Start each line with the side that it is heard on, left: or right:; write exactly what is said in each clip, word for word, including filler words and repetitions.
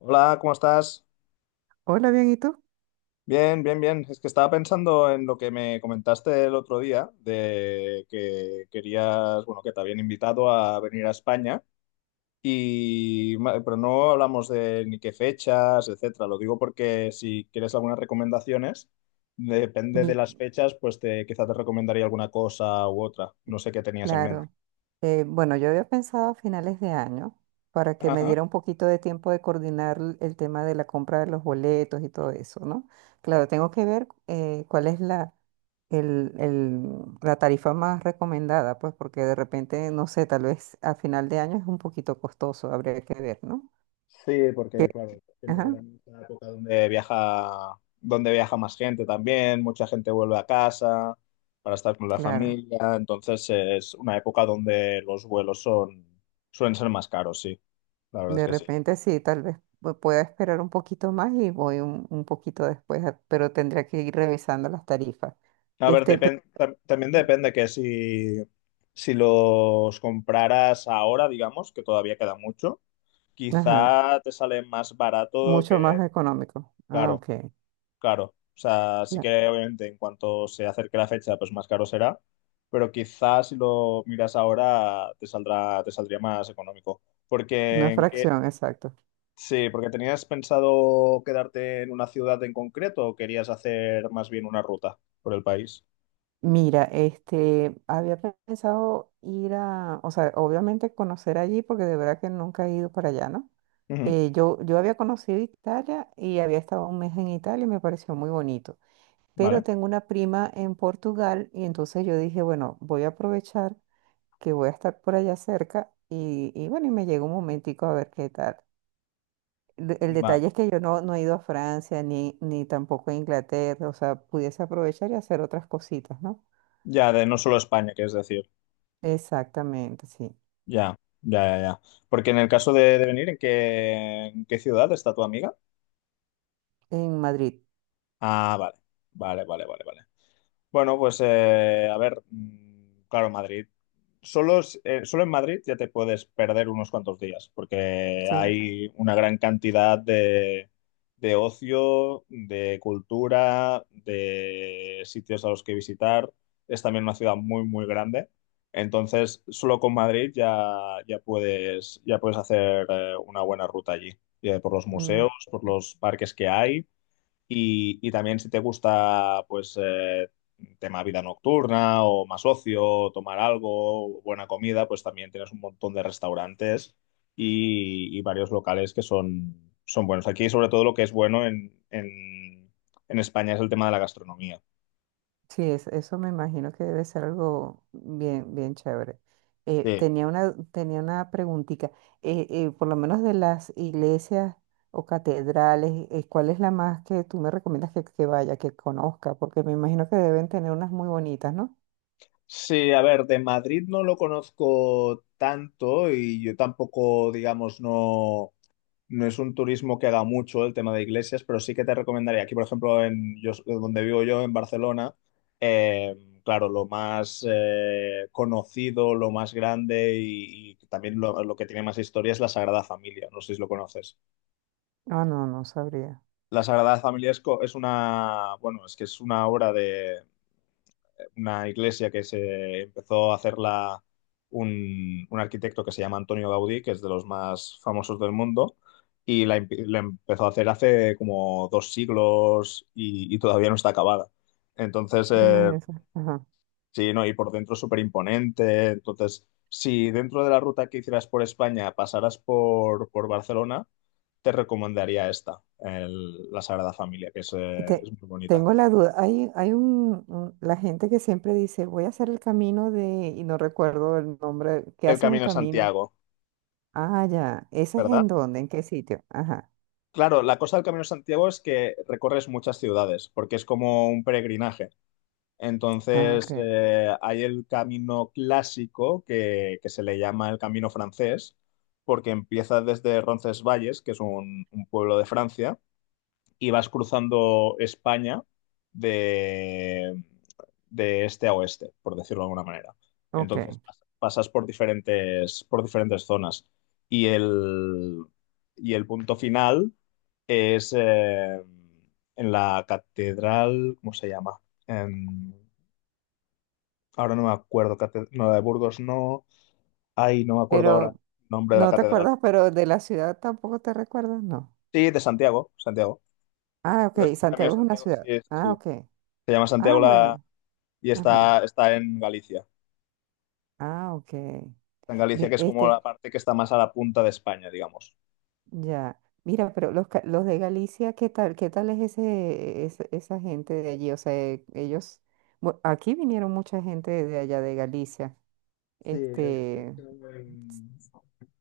left: Hola, ¿cómo estás?
right: Hola, bien, ¿y tú?
left: Bien, bien, bien. Es que estaba pensando en lo que me comentaste el otro día, de que querías, bueno, que te habían invitado a venir a España, y, ma- pero no hablamos de ni qué fechas, etcétera. Lo digo porque si quieres algunas recomendaciones, depende de las
right: Y
left: fechas, pues te, quizá te recomendaría alguna cosa u otra. No sé qué tenías en mente.
right: claro, eh, bueno, yo había pensado a finales de año para que me
left: Ajá.
right: diera un poquito de tiempo de coordinar l- el tema de la compra de los boletos y todo eso, ¿no? Claro, tengo que ver eh, cuál es la, el, el- la tarifa más recomendada, pues porque de repente, no sé, tal vez a final de año es un poquito costoso, habría que ver, ¿no?
left: Sí,
right: Que-
left: porque claro, piensa
right: Ajá,
left: que era una época donde viaja, donde viaja más gente también, mucha gente vuelve a casa para estar con la
right: claro.
left: familia, entonces es una época donde los vuelos son, suelen ser más caros, sí, la verdad es
right: De
left: que sí.
right: repente sí, tal vez pu- pueda esperar un poquito más y voy un, un poquito después, a- pero tendría que ir revisando las tarifas.
left: A ver,
right: Este, pe-
left: depen- tam- también depende que si, si los compraras ahora, digamos, que todavía queda mucho,
right: ajá,
left: quizá te sale más barato que,
right: mucho más económico. Ah,
left: claro.
right: ok.
left: Claro, o sea, sí que
right: la-
left: obviamente en cuanto se acerque la fecha, pues más caro será, pero quizás si lo miras ahora te saldrá, te saldría más económico. Porque
right: una
left: en qué-
right: fracción, exacto.
left: sí, porque tenías pensado quedarte en una ciudad en concreto o querías hacer más bien una ruta por el país.
right: Mira, este, había pensado ir a, o sea, obviamente conocer allí, porque de verdad que nunca he ido para allá, ¿no?
left: Ujú,
right: Eh, yo, yo había conocido Italia y había estado un mes en Italia y me pareció muy bonito. Pero
left: vale,
right: tengo una prima en Portugal y entonces yo dije, bueno, voy a aprovechar que voy a estar por allá cerca y, y bueno, y me llegó un momentico a ver qué tal. El, el
left: va.
right: detalle es que yo no, no he ido a Francia ni, ni tampoco a Inglaterra, o sea, pudiese aprovechar y hacer otras cositas, ¿no?
left: Ya de no solo España, que es decir,
right: Exactamente, sí.
left: ya, ya, ya, ya. Porque en el caso de, de venir, ¿en qué, en qué ciudad está tu amiga?
right: En Madrid,
left: Ah, vale, vale, vale, vale, vale. Bueno, pues eh, a ver, mm, claro, Madrid. Solo, es- eh, solo en Madrid ya te puedes perder unos cuantos días, porque
right: sí.
left: hay una gran cantidad de, de ocio, de cultura, de sitios a los que visitar. Es también una ciudad muy, muy grande. Entonces, solo con Madrid ya, ya puedes, ya puedes hacer eh, una buena ruta allí, eh, por los
right: Mm.
left: museos, por los parques que hay y, y también si te gusta, pues, eh, tema vida nocturna o más ocio, tomar algo, buena comida, pues también tienes un montón de restaurantes y, y varios locales que son, son buenos. Aquí, sobre todo, lo que es bueno en, en, en España es el tema de la gastronomía.
right: Sí, es- eso me imagino que debe ser algo bien, bien chévere. Eh,
left: Sí.
right: tenía una, tenía una preguntita. Eh, eh, por lo menos de las iglesias o catedrales, eh, ¿cuál es la más que tú me recomiendas que, que vaya, que conozca? Porque me imagino que deben tener unas muy bonitas, ¿no?
left: Sí, a ver, de Madrid no lo conozco tanto y yo tampoco, digamos, no. No es un turismo que haga mucho el tema de iglesias, pero sí que te recomendaría, aquí por ejemplo, en yo, donde vivo yo, en Barcelona, eh, claro, lo más eh, conocido, lo más grande y, y también lo, lo que tiene más historia es la Sagrada Familia, no sé si lo conoces.
right: Ah, no, no sabría.
left: La Sagrada Familia es, co- es una, bueno, es que es una obra de, una iglesia que se empezó a hacerla un, un arquitecto que se llama Antonio Gaudí, que es de los más famosos del mundo, y la, empe- la empezó a hacer hace como dos siglos y, y todavía no está acabada. Entonces,
right: Ah,
left: eh,
right: imagínese. Ajá.
left: sí, no, y por dentro es súper imponente. Entonces, si dentro de la ruta que hicieras por España pasaras por, por Barcelona, te recomendaría esta, el- la Sagrada Familia, que es,
right: Y
left: eh, es
right: te-
left: muy bonita.
right: Tengo la duda. Hay, hay un, un- la gente que siempre dice, voy a hacer el camino de, y no recuerdo el nombre, que
left: El
right: hace un
left: Camino de
right: camino.
left: Santiago,
right: Ah, ya. ¿Ese es
left: ¿verdad?
right: en dónde? ¿En qué sitio? Ajá.
left: Claro, la cosa del Camino de Santiago es que recorres muchas ciudades, porque es como un peregrinaje.
right: Ah,
left: Entonces,
right: ok.
left: eh, hay el camino clásico que, que se le llama el Camino francés, porque empieza desde Roncesvalles, que es un, un pueblo de Francia, y vas cruzando España de, de este a oeste, por decirlo de alguna manera. Entonces
right: Ok.
left: pas- pasas por diferentes, por diferentes zonas. Y el, y el punto final es eh, en la catedral, ¿cómo se llama? En- ahora no me acuerdo, cate- no, la de Burgos no. Ay, no me acuerdo ahora
right: Pero,
left: el nombre de la
right: ¿no te
left: catedral.
right: acuerdas? Pero de la ciudad tampoco te recuerdas, no.
left: Sí, de Santiago, Santiago.
right: Ah,
left: El
right: ok.
left: Camino de
right: Santiago es una
left: Santiago, sí,
right: ciudad.
left: sí,
right: Ah,
left: sí.
right: ok.
left: Se llama
right: Ah,
left: Santiago la,
right: bueno.
left: y
right: Ajá.
left: está, está en Galicia.
right: Ah, ok.
left: Está en Galicia,
right: Mi-
left: que es como la
right: Este,
left: parte que está más a la punta de España, digamos.
right: ya. Mira, pero los, ca- los de Galicia, ¿qué tal? ¿Qué tal es ese, ese- esa gente de allí? O sea, eh, ellos, bu- aquí vinieron mucha gente de allá de Galicia.
left: Sí, de hecho,
right: Este, s-
left: en-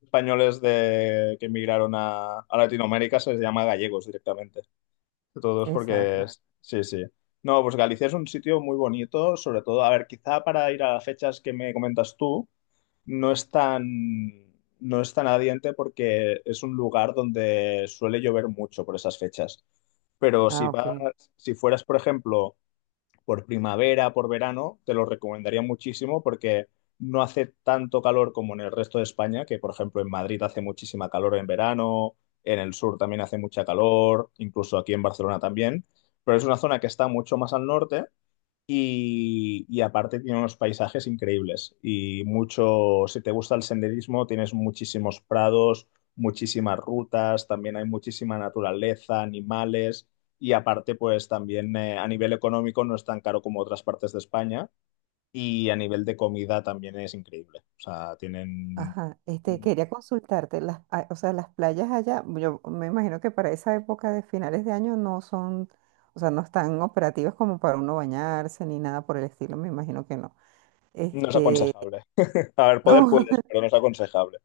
left: españoles de, que emigraron a, a Latinoamérica se les llama gallegos directamente. Todos porque,
right: exacto.
left: es- sí, sí. No, pues Galicia es un sitio muy bonito, sobre todo, a ver, quizá para ir a las fechas que me comentas tú, no es tan, no es tan adiente porque es un lugar donde suele llover mucho por esas fechas. Pero si
right: Ah, ok.
left: vas, si fueras, por ejemplo, por primavera, por verano, te lo recomendaría muchísimo porque no hace tanto calor como en el resto de España, que por ejemplo en Madrid hace muchísima calor en verano, en el sur también hace mucha calor, incluso aquí en Barcelona también, pero es una zona que está mucho más al norte y, y aparte tiene unos paisajes increíbles y mucho, si te gusta el senderismo, tienes muchísimos prados, muchísimas rutas, también hay muchísima naturaleza, animales y aparte pues también eh, a nivel económico no es tan caro como otras partes de España y a nivel de comida también es increíble. O sea, tienen...
right: Ajá, este, quería consultarte, las, ah, o sea, las playas allá, yo me imagino que para esa época de finales de año no son, o sea, no están operativas como para uno bañarse ni nada por el estilo, me imagino que no.
left: No es
right: Este,
left: aconsejable. A ver, poder
right: no,
left: puedes, pero no es aconsejable.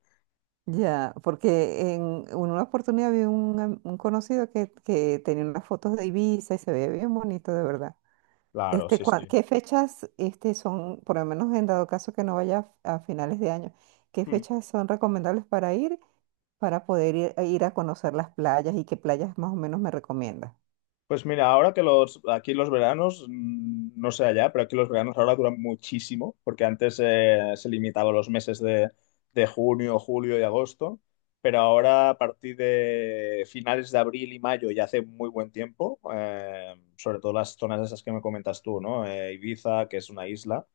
right: ya, porque en en una oportunidad vi un, am- un conocido que, que tenía unas fotos de Ibiza y se veía bien bonito, de verdad.
left: Claro,
right: Este,
left: sí,
right: cua-
left: sí.
right: ¿qué fechas, este, son, por lo menos en dado caso que no vaya a finales de año, qué fechas son recomendables para ir? Para poder ir, ir a conocer las playas y qué playas más o menos me recomiendas.
left: Pues mira, ahora que los, aquí los veranos, mm, no sé allá, pero aquí los veranos ahora duran muchísimo, porque antes eh, se limitaba a los meses de, de junio, julio y agosto, pero ahora a partir de finales de abril y mayo ya hace muy buen tiempo, eh, sobre todo las zonas esas que me comentas tú, ¿no? Eh, Ibiza, que es una isla,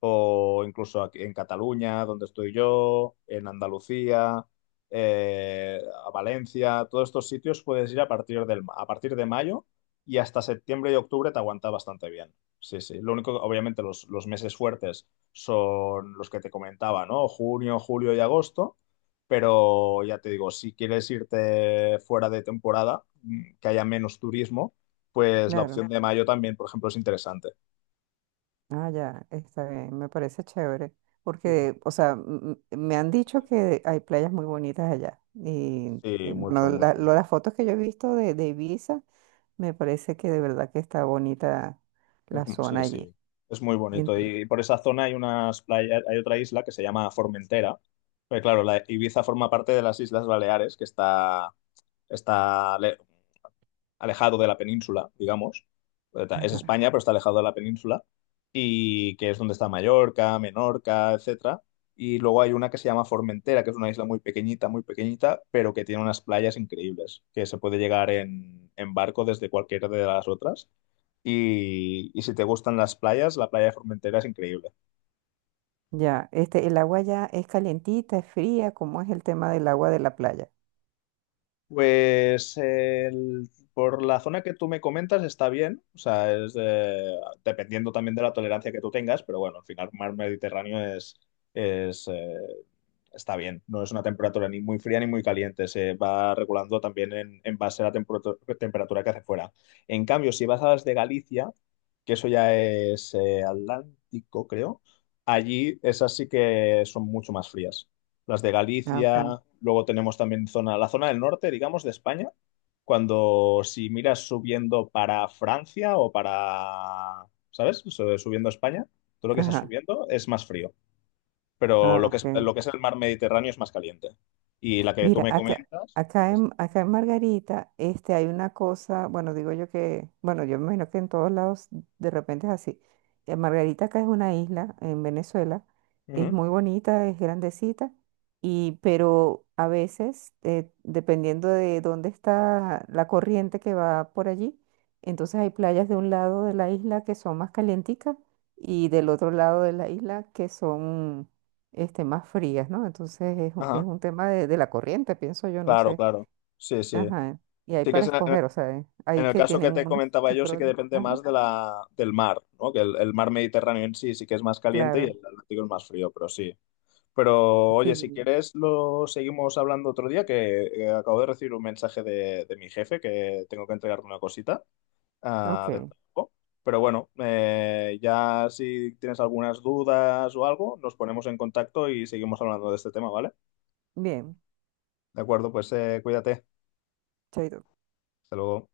left: o incluso aquí en Cataluña, donde estoy yo, en Andalucía, eh, a Valencia, todos estos sitios puedes ir a partir del, ma- a partir de mayo y hasta septiembre y octubre te aguanta bastante bien. Sí, sí. Lo único, obviamente, los, los meses fuertes son los que te comentaba, ¿no? Junio, julio y agosto. Pero ya te digo, si quieres irte fuera de temporada, mm, que haya menos turismo, pues la
right: Claro.
left: opción de mayo también, por ejemplo, es interesante.
right: Ah, ya, está bien, me parece chévere.
left: Sí, mucho.
right: Porque, o sea, m- m- me han dicho que hay playas muy bonitas allá. Y, y
left: Sí, mucho,
right: bueno, la-
left: mucho.
right: lo- las fotos que yo he visto de, de Ibiza, me parece que de verdad que está bonita
left: Es
right: la
left: mu- sí,
right: zona allí.
left: sí, es muy
right: En-
left: bonito. Y por esa zona hay unas playas, hay otra isla que se llama Formentera. Pero claro, la Ibiza forma parte de las Islas Baleares, que está está ale- alejado de la península, digamos. Es
right: ajá,
left: España, pero está alejado de la península. Y que es donde está Mallorca, Menorca, etcétera. Y luego hay una que se llama Formentera, que es una isla muy pequeñita, muy pequeñita, pero que tiene unas playas increíbles, que se puede llegar en, en barco desde cualquiera de las otras. Y, y si te gustan las playas, la playa de Formentera es increíble.
right: ya, este, el agua ya es calientita, es fría, ¿cómo es el tema del agua de la playa?
left: Pues el- por la zona que tú me comentas está bien, o sea, es eh, dependiendo también de la tolerancia que tú tengas, pero bueno, al final mar Mediterráneo es, es, eh, está bien, no es una temperatura ni muy fría ni muy caliente, se va regulando también en, en base a la temperatura, temperatura que hace fuera. En cambio, si vas a las de Galicia, que eso ya es eh, Atlántico, creo, allí esas sí que son mucho más frías las de
right: Ah, ok.
left: Galicia, luego tenemos también zona, la zona del norte, digamos, de España, cuando si miras subiendo para Francia o para, ¿sabes? Su- Subiendo a España, todo lo que estás
right: Ajá.
left: subiendo es más frío, pero
right: Ah,
left: lo que es,
right: ok.
left: lo que es el mar Mediterráneo es más caliente. Y la que tú
right: Mira,
left: me
right: acá,
left: comentas,
right: acá
left: tienes-
right: en, acá en Margarita, este, hay una cosa, bueno, digo yo que, bueno, yo me imagino que en todos lados de repente es así. Eh, Margarita acá es una isla en Venezuela, es
left: Ujú.
right: muy bonita, es grandecita, y, pero a veces, eh, dependiendo de dónde está la corriente que va por allí, entonces hay playas de un lado de la isla que son más calienticas y del otro lado de la isla que son este, más frías, ¿no? Entonces es, un- es
left: Ajá,
right: un tema de, de la corriente, pienso yo, no
left: claro,
right: sé.
left: claro. Sí, sí.
right: Ajá. Y hay
left: Sí que
right: para
left: es en el,
right: escoger, o sea, eh,
left: en
right: hay
left: el
right: que
left: caso
right: tienen
left: que te
right: unos
left: comentaba
right: sus
left: yo, sí que
right: problemas.
left: depende
right: Ajá,
left: más de la, del mar, ¿no? Que el, el mar Mediterráneo en sí sí que es más caliente y
right: claro.
left: el Atlántico es más frío, pero sí. Pero oye, si
right: Sí.
left: quieres lo seguimos hablando otro día, que eh, acabo de recibir un mensaje de, de mi jefe que tengo que entregarle una cosita ah, del
right: Ok.
left: trabajo. Pero bueno, eh, ya si tienes algunas dudas o algo, nos ponemos en contacto y seguimos hablando de este tema, ¿vale?
right: Bien.
left: De acuerdo, pues eh, cuídate.
right: Chaito.
left: Hasta luego.